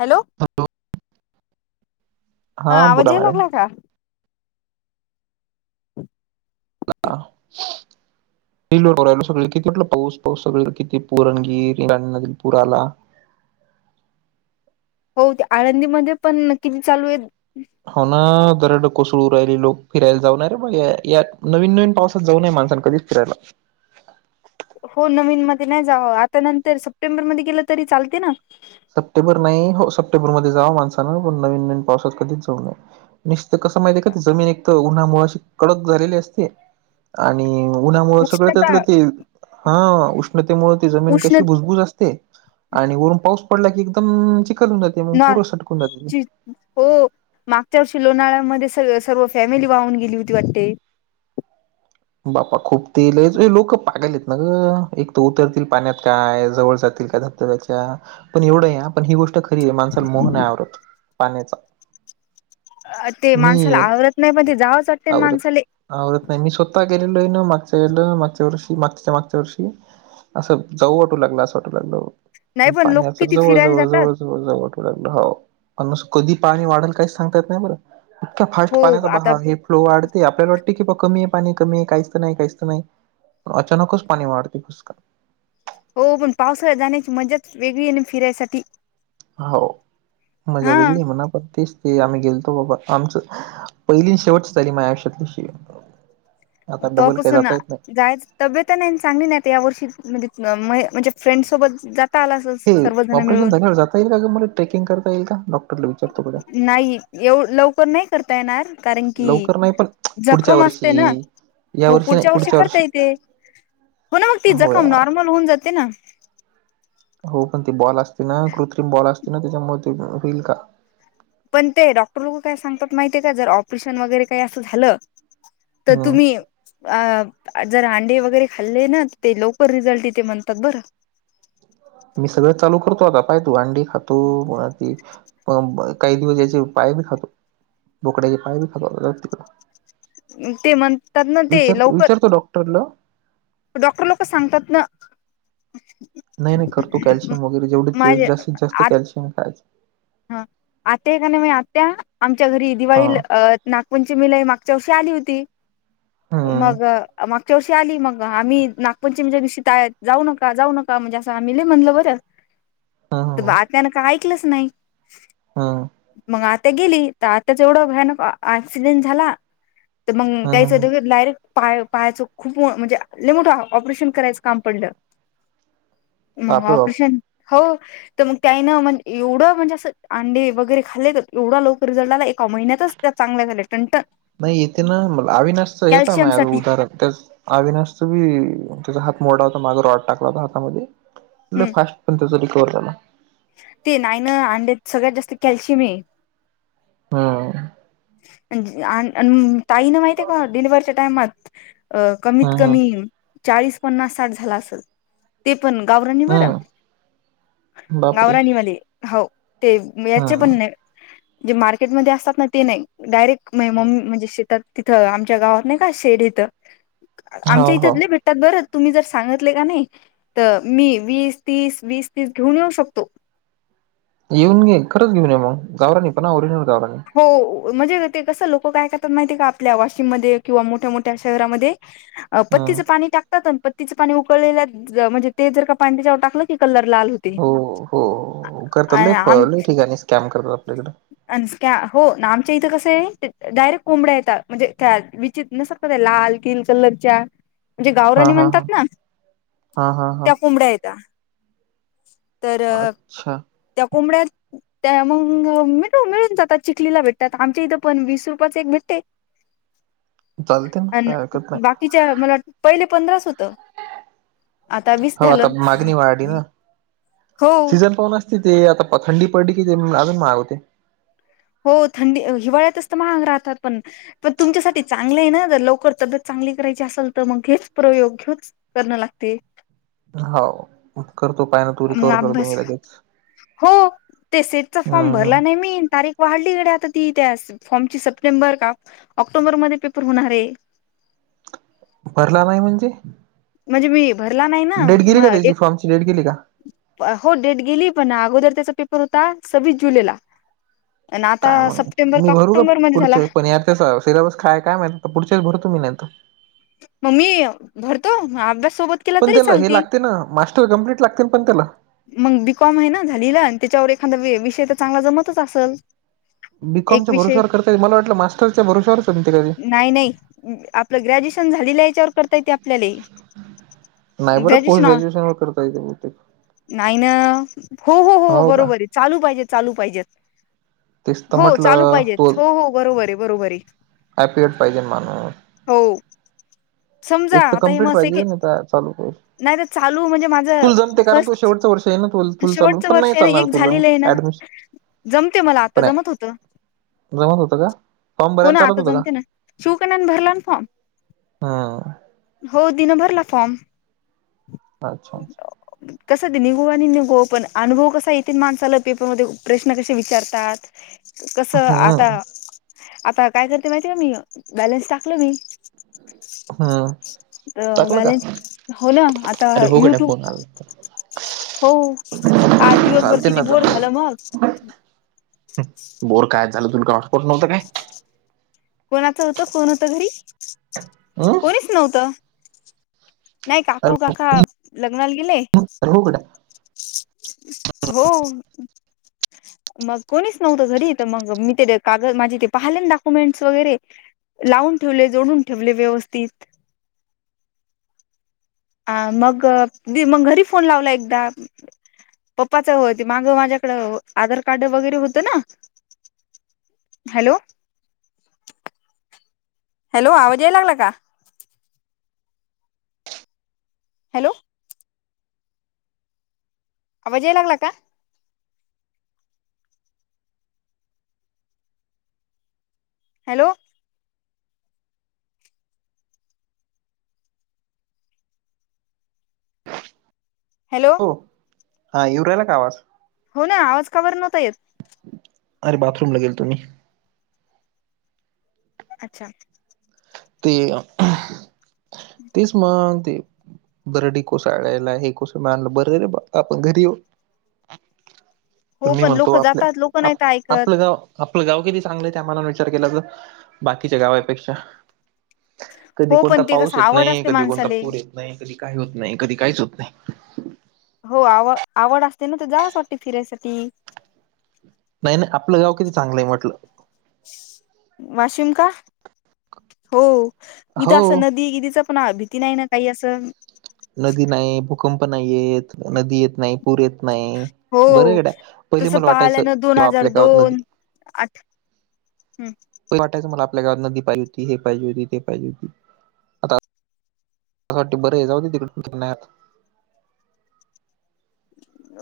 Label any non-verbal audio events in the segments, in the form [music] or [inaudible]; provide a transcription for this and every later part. Hello hello हा आवाज येय मॅडम लागला का [unintelligible] बिल्ला सगळ किती उुठलं पाऊस पाऊस सगळ किती पुरणगीर नदी पुूरा आला [unintelligible] हो ते आळंदीमध्येध्ये पण किती चालू आहेत. हो ना दरड कोसळू राहिली लोक फिरायला जाऊणारे मग यात नवीन नवीन पावसात जाऊनये माणसां कधी फिरायला हो नवीन मध्ये नाही जावं आता नंतर सप्टेंबरमध्ये गेलं तरी चालते ना, सप्टेंबर नाही हो सप्टेंबरमध्ये, जाव माणसानं पण नवीन नवीन पावसात कधीच जाऊ नये, निश्चित कसं माहिती आहे का त जमीन एक तर उन्हा मुळा अशी कडक झालेली असते. आणि उन्हामुळं सगळं उष्णता त्यातलं ते हा उष्णतेमुळे ती जमीन उष्ण कशी भुजबुज असते. आणि वरून पाऊस पडला की एकदम चिखल होन जाते म ना पूर सटकून जाते ते ची हो मागच्या वर्षी लोणाळ्यामध्ये स सर्व फॅमिली वाहून गेली होती वाटते. बापा खूप तेल लोक पागलत ना ग एक तर उतरतील पाण्यात काय जवळ जातील का धर पण एवढं पण ही गोष्ट तरी माणसाला मोह नाय आवरत पाण्याचा ते माणसाला मी आवडत नाही पण ते जावंच लागते आवरत अहो पण मी स्वतः गेलेलो ए ना मागच्या दोन मागच्या वर्षी मागच्याच्या मागच्या वर्षी असं जाऊ वाटू लागलं असं वाटायला नाही लागलं पण लोक पाण्याच्या किती जवळ फिरायला जवळ जातात. जवळ जवळ जाऊ वाट टू लागलं. हो पण असं कधी पाणी वाढल काहीच सांगता यात नाही बरं, इतक्या फास्ट हो पाण्याचा आता बहार ए. फ्लो वाढते. आपल्याला वाटते की, बा कमी ए पाणी कमी ए काहीच नाही काहीच नाही पण अचानकच पाणी वाढतय फुसकन. हो पण, पावसाळ्यात जाण्याची मज्जाच वेगळी ये ना फिरायसाठी. हो मजा हा वेगळीये म्हणा पण, तेच ते आम्ही गेलतो बाबा आमचं पहिली न शेवटची झाली माझ्या आयुष्यात अशी तव्हापासून ना जायच तब्यत नाही चांगली नाही तर या वर्षी म्हणजे म्हणजे फ्रेंड सोबत जात हे ऑपरेशन झाल्यावर जाता येईल का गं मला? टेकिंग करता येईल का? डॉक्टरला विचारतो.. बघा नाही येव लवकर नाही. रता येणार कारण की, लवकर नाही पण पुढच्या जखम असते ना.. वर्षी हो पुढच्या वर्षी करता येते. हो ना मग ती हो जखम यार नॉर्मल होऊन जाते ना. हो पण ती बॉल असते ना कृत्रिम बॉल असते ना त्याच्यामुळे होईल का? पण ते डॉक्टर लोक काय सांगतात माहितीये का, जर ऑपरेशन वगैरे काही असं झालं. तर हम्म तुम्ही अ जर अंडे वगैरे खाल्ले ना ते लवकर रिझल्ट येते म्हणतात बरं मी सगळंच चालू करतो. आता पाय तू अंडी खातो [unintelligible] ती पण काही दिवस याचे पाय बी खातो. बोकड्याचे पाय बी खातो. जाऊदे तिकडं ते म्हणतात ना ते विचार लवकर विचारतो डॉक्टरला डॉक्टर लोक सांगतात ना. नाही नाही करतो. कॅल्शियम वगैरे जेवढे माझे जास्तीत आ जास्त कॅल्शियम खायचं. हा आत्या का नाही माही आत्या आमच्या घरी हा दिवाळील अ नागपंचमीलाही मागच्या वर्षी आली होती. हम्म मग मागं च्या वर्षी आली मग आम्ही नागपंचमीच्या दिशी त जाऊ नका जाऊ नका म्हणजे असं आम्ही लई म्हणलो बरं ह [unintelligible] [inaudible] तर आत्यानं काही ऐकलंच नाही हं मग आता गेली. त आत्याचा एवढा भयानक ऍक्सिडेंट झाला. तर मग हम्म [unintelligible] डायरेक् क्ट पाय पायचं खूप म्हणजे लय मोठं ऑपरेशन करायचं काम पडलं. मग बापरे बाप ऑपरेशन? हो, तर मग त्यांनं म्हण एवढं म्हणजे असं अंडे वगैरे खाल्ले तर एवढा लौकर रिझल्ट आला. एका महिन्यातच त्या चांगल्या झाल्या टनट. नाही इथे ना अविनाश चं हे पाय माया जवळ साठी उतारा ए त्यावेळेस अविनाशच बी त्याचा हात मोडला होता. माग रॉड टाकला होता. हातामध्ये लई हम्म फास्ट पण त्याचा रिकव्हर झाला. ते नाही नां अंड्यात सगळ्यात जास्त कॅल्शियम ए हं आ अन् ताईनं माहिती ए का डिलिव्हरीच्या टाइमात अ कमीत हम्म कमी चाळीस पन्नास साठ झाला असल. ते पण गावराणी बरं, हम्म बापरे गावराणी वाले हो ते याचे हम्म पण नाही. जे मार्केटमध्येध्ये असतात ना ते नाही. डायरेक्ट हम्म. मेमोन म्हणजे शेतात तिथं आमच्या गावात नाही का शेड इथं हो आमच्या हो इथं लई भेट त्यात बरं, तुम्ही जर सांगातले का नाही तर मी वीस तीस वीस तीस घेऊन येऊ शकतो. येऊन घे, खरंच घेऊन ये मग, गावराण नाही ओरिजिनल गाव नाही. हो म्हणजे ते कसं लोक काय करतात माहितीय का, आपल्या वाशिम मध्ये किंवा मोठ्या मोठ्या शहरामध्ये [unintelligible] पत्तीचं पाणी टाकतात, पत्तीचं पाणी उकळलेलं म्हणजे ते जर का पाणी त्येज्यावर टाकलं की कलर लाल होतं. हो, हो करतात लई ठिकाणी स्कॅम करतात आपल्याकड अ स्कॅ, हो नामच्या इथं कसंय डायरेक्ट कोंबड्या येतात म्हणजे त्या विचित न लाल, किल कलरच्या म्हणजे हा गावराणी हा हा म्हणतात ना, हा हा हा त्या कोंबड्या हायेता. तर अच्छा त्या कोंबड्यात त्या मंग मी जातात चिलीला भेटतं आमच्या इथ पण वीस रुपयाच एक भेटते. चालते ना अन काय हरकत नाही बाकीच्या मला वाटत पहिले पंधरास होत. हो आता मागणी वाढली ना, हो सीझन पाहून असतं ते आता थंडी पडली कि ते अजून महाग होतंय. हो थंडी, हिवाळ्यातच तर महाग राहतात पण पण तुमच्यासाठी चांगलं आहे ना जर लवकर तब्येत चांगली करायची असल तर मग ह्योच प्रयोग ह्योच करणं लागते. होव करतो पाय ना तू मग रिकवर करतो अभ्यास मी लगेच. हो ते सिटचा फॉर्म हम्म भरला नाही मी तारीख हल्लीकडे आता ती त्या फॉर्म ची सप्टेंबर का, ऑक्टोबरमध्ये पेपर हुणार हेय. भरला नाही म्हणजे? म्हणजे मी भरला नाही ना डेट गेली म का एक त्याची फॉर्मची डेट गेली का हो डेट गेली पण अगोदर त्येचा पेपर होता सव्वीस जुलैला अन आता काय मग सप्टेंबर मी का भरू ऑक्टोबर मध्ये झाला. पुढच्या पण यार सिलेबस खाय काय माहीत तर पुढच्याच भरतो मी नाहीतर मी भरतो अभ्यास सोबत केला पण तरी त्याला हे चालते लागते ना, मास्टर कम्प्लीट कम्प्लीट लागतय पण त्येला? मग बीकॉम आहे ना झालीला आणि त्येच्यावर एखादा विषय तर चांगला जमतच असल. एक बीकॉमच्या विषय भरोश्यावर करताय, मला वाटलं मास्टरच्या भरोशावर [unintelligible] नाही नाही आपलं ग्रॅज्युएशन झालेल्या हेच्यावर करता येते आपल्याले नाही बरं पोस्ट ग्रॅज्युएशन वर करता येतय बहुतेक नाही ना, हो, हो, हो, बरोबरय चालू पाहिजेत, चालू पाहिजेत. तेच तर हो चालू म्हटलं पाहिजेत हो, हो बरोबर हेय, बरोबर हेय हॅपीयड पाहिजेल माणूस हो समजा एक तर आता हे म कम्प्लीट असं की, पाहिजे नाही तर चालू पाहिजे. नाही तर चालू म्हणजे माझ तुला जमते कारण तू फस्ट शेवटचं वर्ष आहे ना तु तुला चालून शेवटच पण वर्ष नाही चालणार एक तुला झालेलं आहे ना? ऍडमिशन जमतय मला, आता पण जमत आहे होतं. जमत होतं का फॉर्म हो भरायला ना चालत आता होतं का जमते ना, शुकन्या भरला ना फॉर्म. हा हो तिनं दिनभरला फॉर्म. अच्छा कसं ते निघो आणि निघो पण, अनुभव कसा येतील माणसाला पेपरमध्ये प्रश्न कसे विचारतात. [unintelligible] कसं आता, हम्म आता काय करते माहितीय का मी, बॅलेन्स टाकल मी हम्म तर बॅलेन्स हो ना आता उघडा युट्यूब फोन आला तर. हो, आज दिवसभर चालते ना किती बोर आता झालं ना बोर काय झालं तुला काय हॉटस्पॉट नव्हतं काय? कोणाचं होत, कोण होत घरी? हम्म कोणीच-' नव्हतं, माये काकू- काका लग्नाला गेले. करु का कट हो, [inaudible] मग कोणीच नव्हतं घरी, तर मंग मी ते कागद माझे ते पाहिले डॉक्युमेंट्स वगैरे लावून ठेवले, जोडून ठेवले व्यवस्थित. आ मगं मी मग घरी फोन लावला एकदा पप्पाचं ते मागं माझ्याकडं आधार कार्ड वगैरे होतं ना हॅलो, हॅलो, आवाज यायला लागला का? हॅलो, आवाज यायला लागला का? हॅलो, हॅलो, हो हा, येऊ राहिला का आवाज? हो ना आवाज काबर नव्हता येत? अरं बाथरूम ला गेलतो मी. अच्छा, ते अं तेच मंग ते बरडी कौसाडयला हे कस मानलं बर रे आपण घरी यो हो पण मी म्हणतो लोक आपल्या, जातात लोक आप नाहीत ऐकत -आपलं गाव आपलं गाव किती चांगलंय त्या मानाने विचार केला तर, बाकीच्या गावापेक्षा. कधी हो कोणता पण ते पाऊस कसं येत आवड नाही, असते कधी कोणता माणसाले पूर येत नाही, कधी काही होत नाही, कधी काहीच होत नाही. हो आव, आवड असते ना तर जावसं वाटते फिरायसाठी. नाही- नाही आपलं गाव किती चांगलं आहे म्हटलं. वाशिम का? हो इथं असं हो नदी- गिदीच कोणाला भीती नाही ना काही असं? नदी नाही, भूकंप नाही येत, नदी येत नाही पुूर येत नाही, हो बरं इकड पहिली तसं मला वाटायचं पाहिल्यानं दोन किं हजार आपल्या गावात नदी दोन आठ, हम्म पुरं वाटायचं मला आपल्या गावात नदी पाहिजे होती, हे पाहिजे होती, ते पाहिजे होती. त्यासाठी बरे जाउदे तिकडे कोकणात.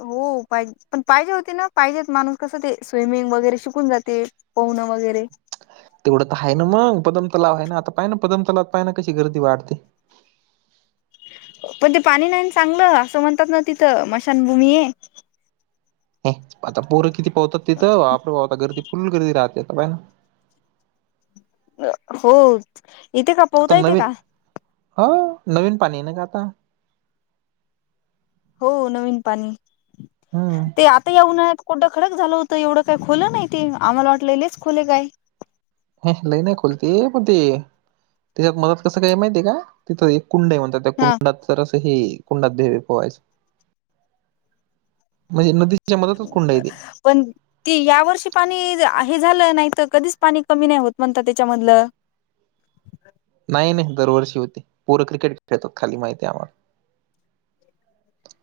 हो पाहिजे, पण पाहिजे होती ना पाहिजेत माणूस कसं ते स्विमिंग वगैरे शिकून जाती. पोहणं वगैरे तेवढं तर आहे ना मग, पदम तलाव आहे ना आता, पाहायना ना पदम तलावात पाहय ना कशी गर्दी वाढते. पण ते पाणी नाही चांगलं असं म्हणतात ना तिथं, मशानभूमी ये आता पोरं किती पोहतात तिथं, आपल आता गर्दी फुल गर्दी राहते आता तिथं. हो येते का, पोहता येते का? हो नवीन पाणी ये ना ग आता. हो नवीन पाणी, हम्म ते आता या उन्हळ्यात कोरंड खडक झालं होतं, एवढं काय खोल नाही ते आम्हाला वाटलं लैच खोल ये का काय. ह्या लई नही खोल ती, पण ते त्याच्यात मदत कसं काय माहितीये का तिथं एक कुंडयं म्हणतात. त्या हा कुंडात तर अस हे कुंडात देवे पोहायचे म्हणजे नदी [unintelligible] पण ती ह्या वर्षी पाणी हे झालं नाही तर कधीच पाणी कमी नाही होत म्हणत त्याच्यामधलं. नायी नायी दरवर्षी होते पोरं क्रिकेट खेळतत खाली माहितीये आम्हाला.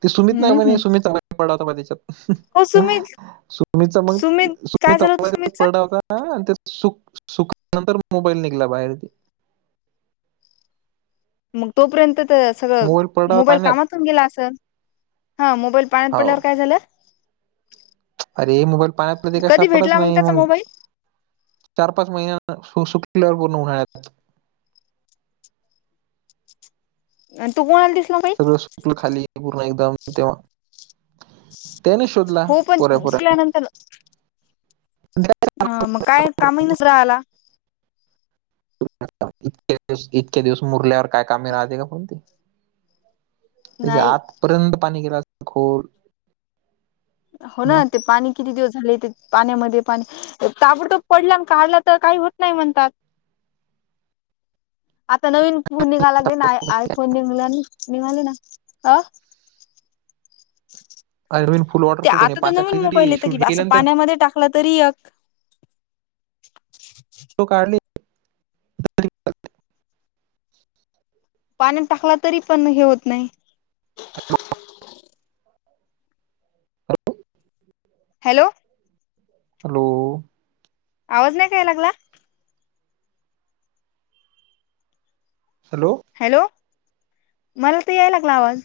ते सुमीत हम्म लमानी हम्म सुमीत चांगला [inaudible] पडाला होता बघा त्याच्यात. हो सुमित [unintelligible] सुमीत सुमित काय [inaudible] झालं होतं सुमितच हां ते सुक सुकल्या नंतर मोबाईल निघला बाहेर ते. मग तोपर्यंत तर सगळ मोबाईल पडला मोबाईल पाण्यात कामात तुन गेला असल हां मोबाईल पाण्यात हाव पडल्यावर काय झालं? अरे मोबाईल पाण्यात पडले काही कधी सापडच भेटला नायी त्याचा मग मोबाईल चार पाच महिन्या सु शुकल्यावर पूर्ण उन्हाळ्यात. अण तो कोणाला दिसला मग सगळं सुटलं खाली पूर्ण एकदम तेव्हा त्यांनी शोधला हो पण पोरा पोरांनी [inaudible] अं मग काय कामही नसला आला [inaudible] इतके इतके दिवस मुरल्यावर काय कामे राहते का कोणती. त्याच्या नाही आतपर्यंत पाणी गेलं असत खोल हों ना मग ते पाणी किती दिवस झाले ते पाण्यामध्ये पाणी ताबडतो पडला ना काढला तर काही होत नाही म्हणतात. आता नवीन फोन निघालागलेना आय फोन निघला नाय निघाले ना अं आय व्हील फुल्ल वाट ते आता तर नवीन मोबाईल येतं की असं पाण्यामध्ये टाकलं तरी एक तो काढली पाणी टाकला तरी पण हे होत नायी [inaudible] हॅलो. हॅलो. आवाज नाय का याय लागला? हॅलो. हॅलो मला तर याय लागला आवाज.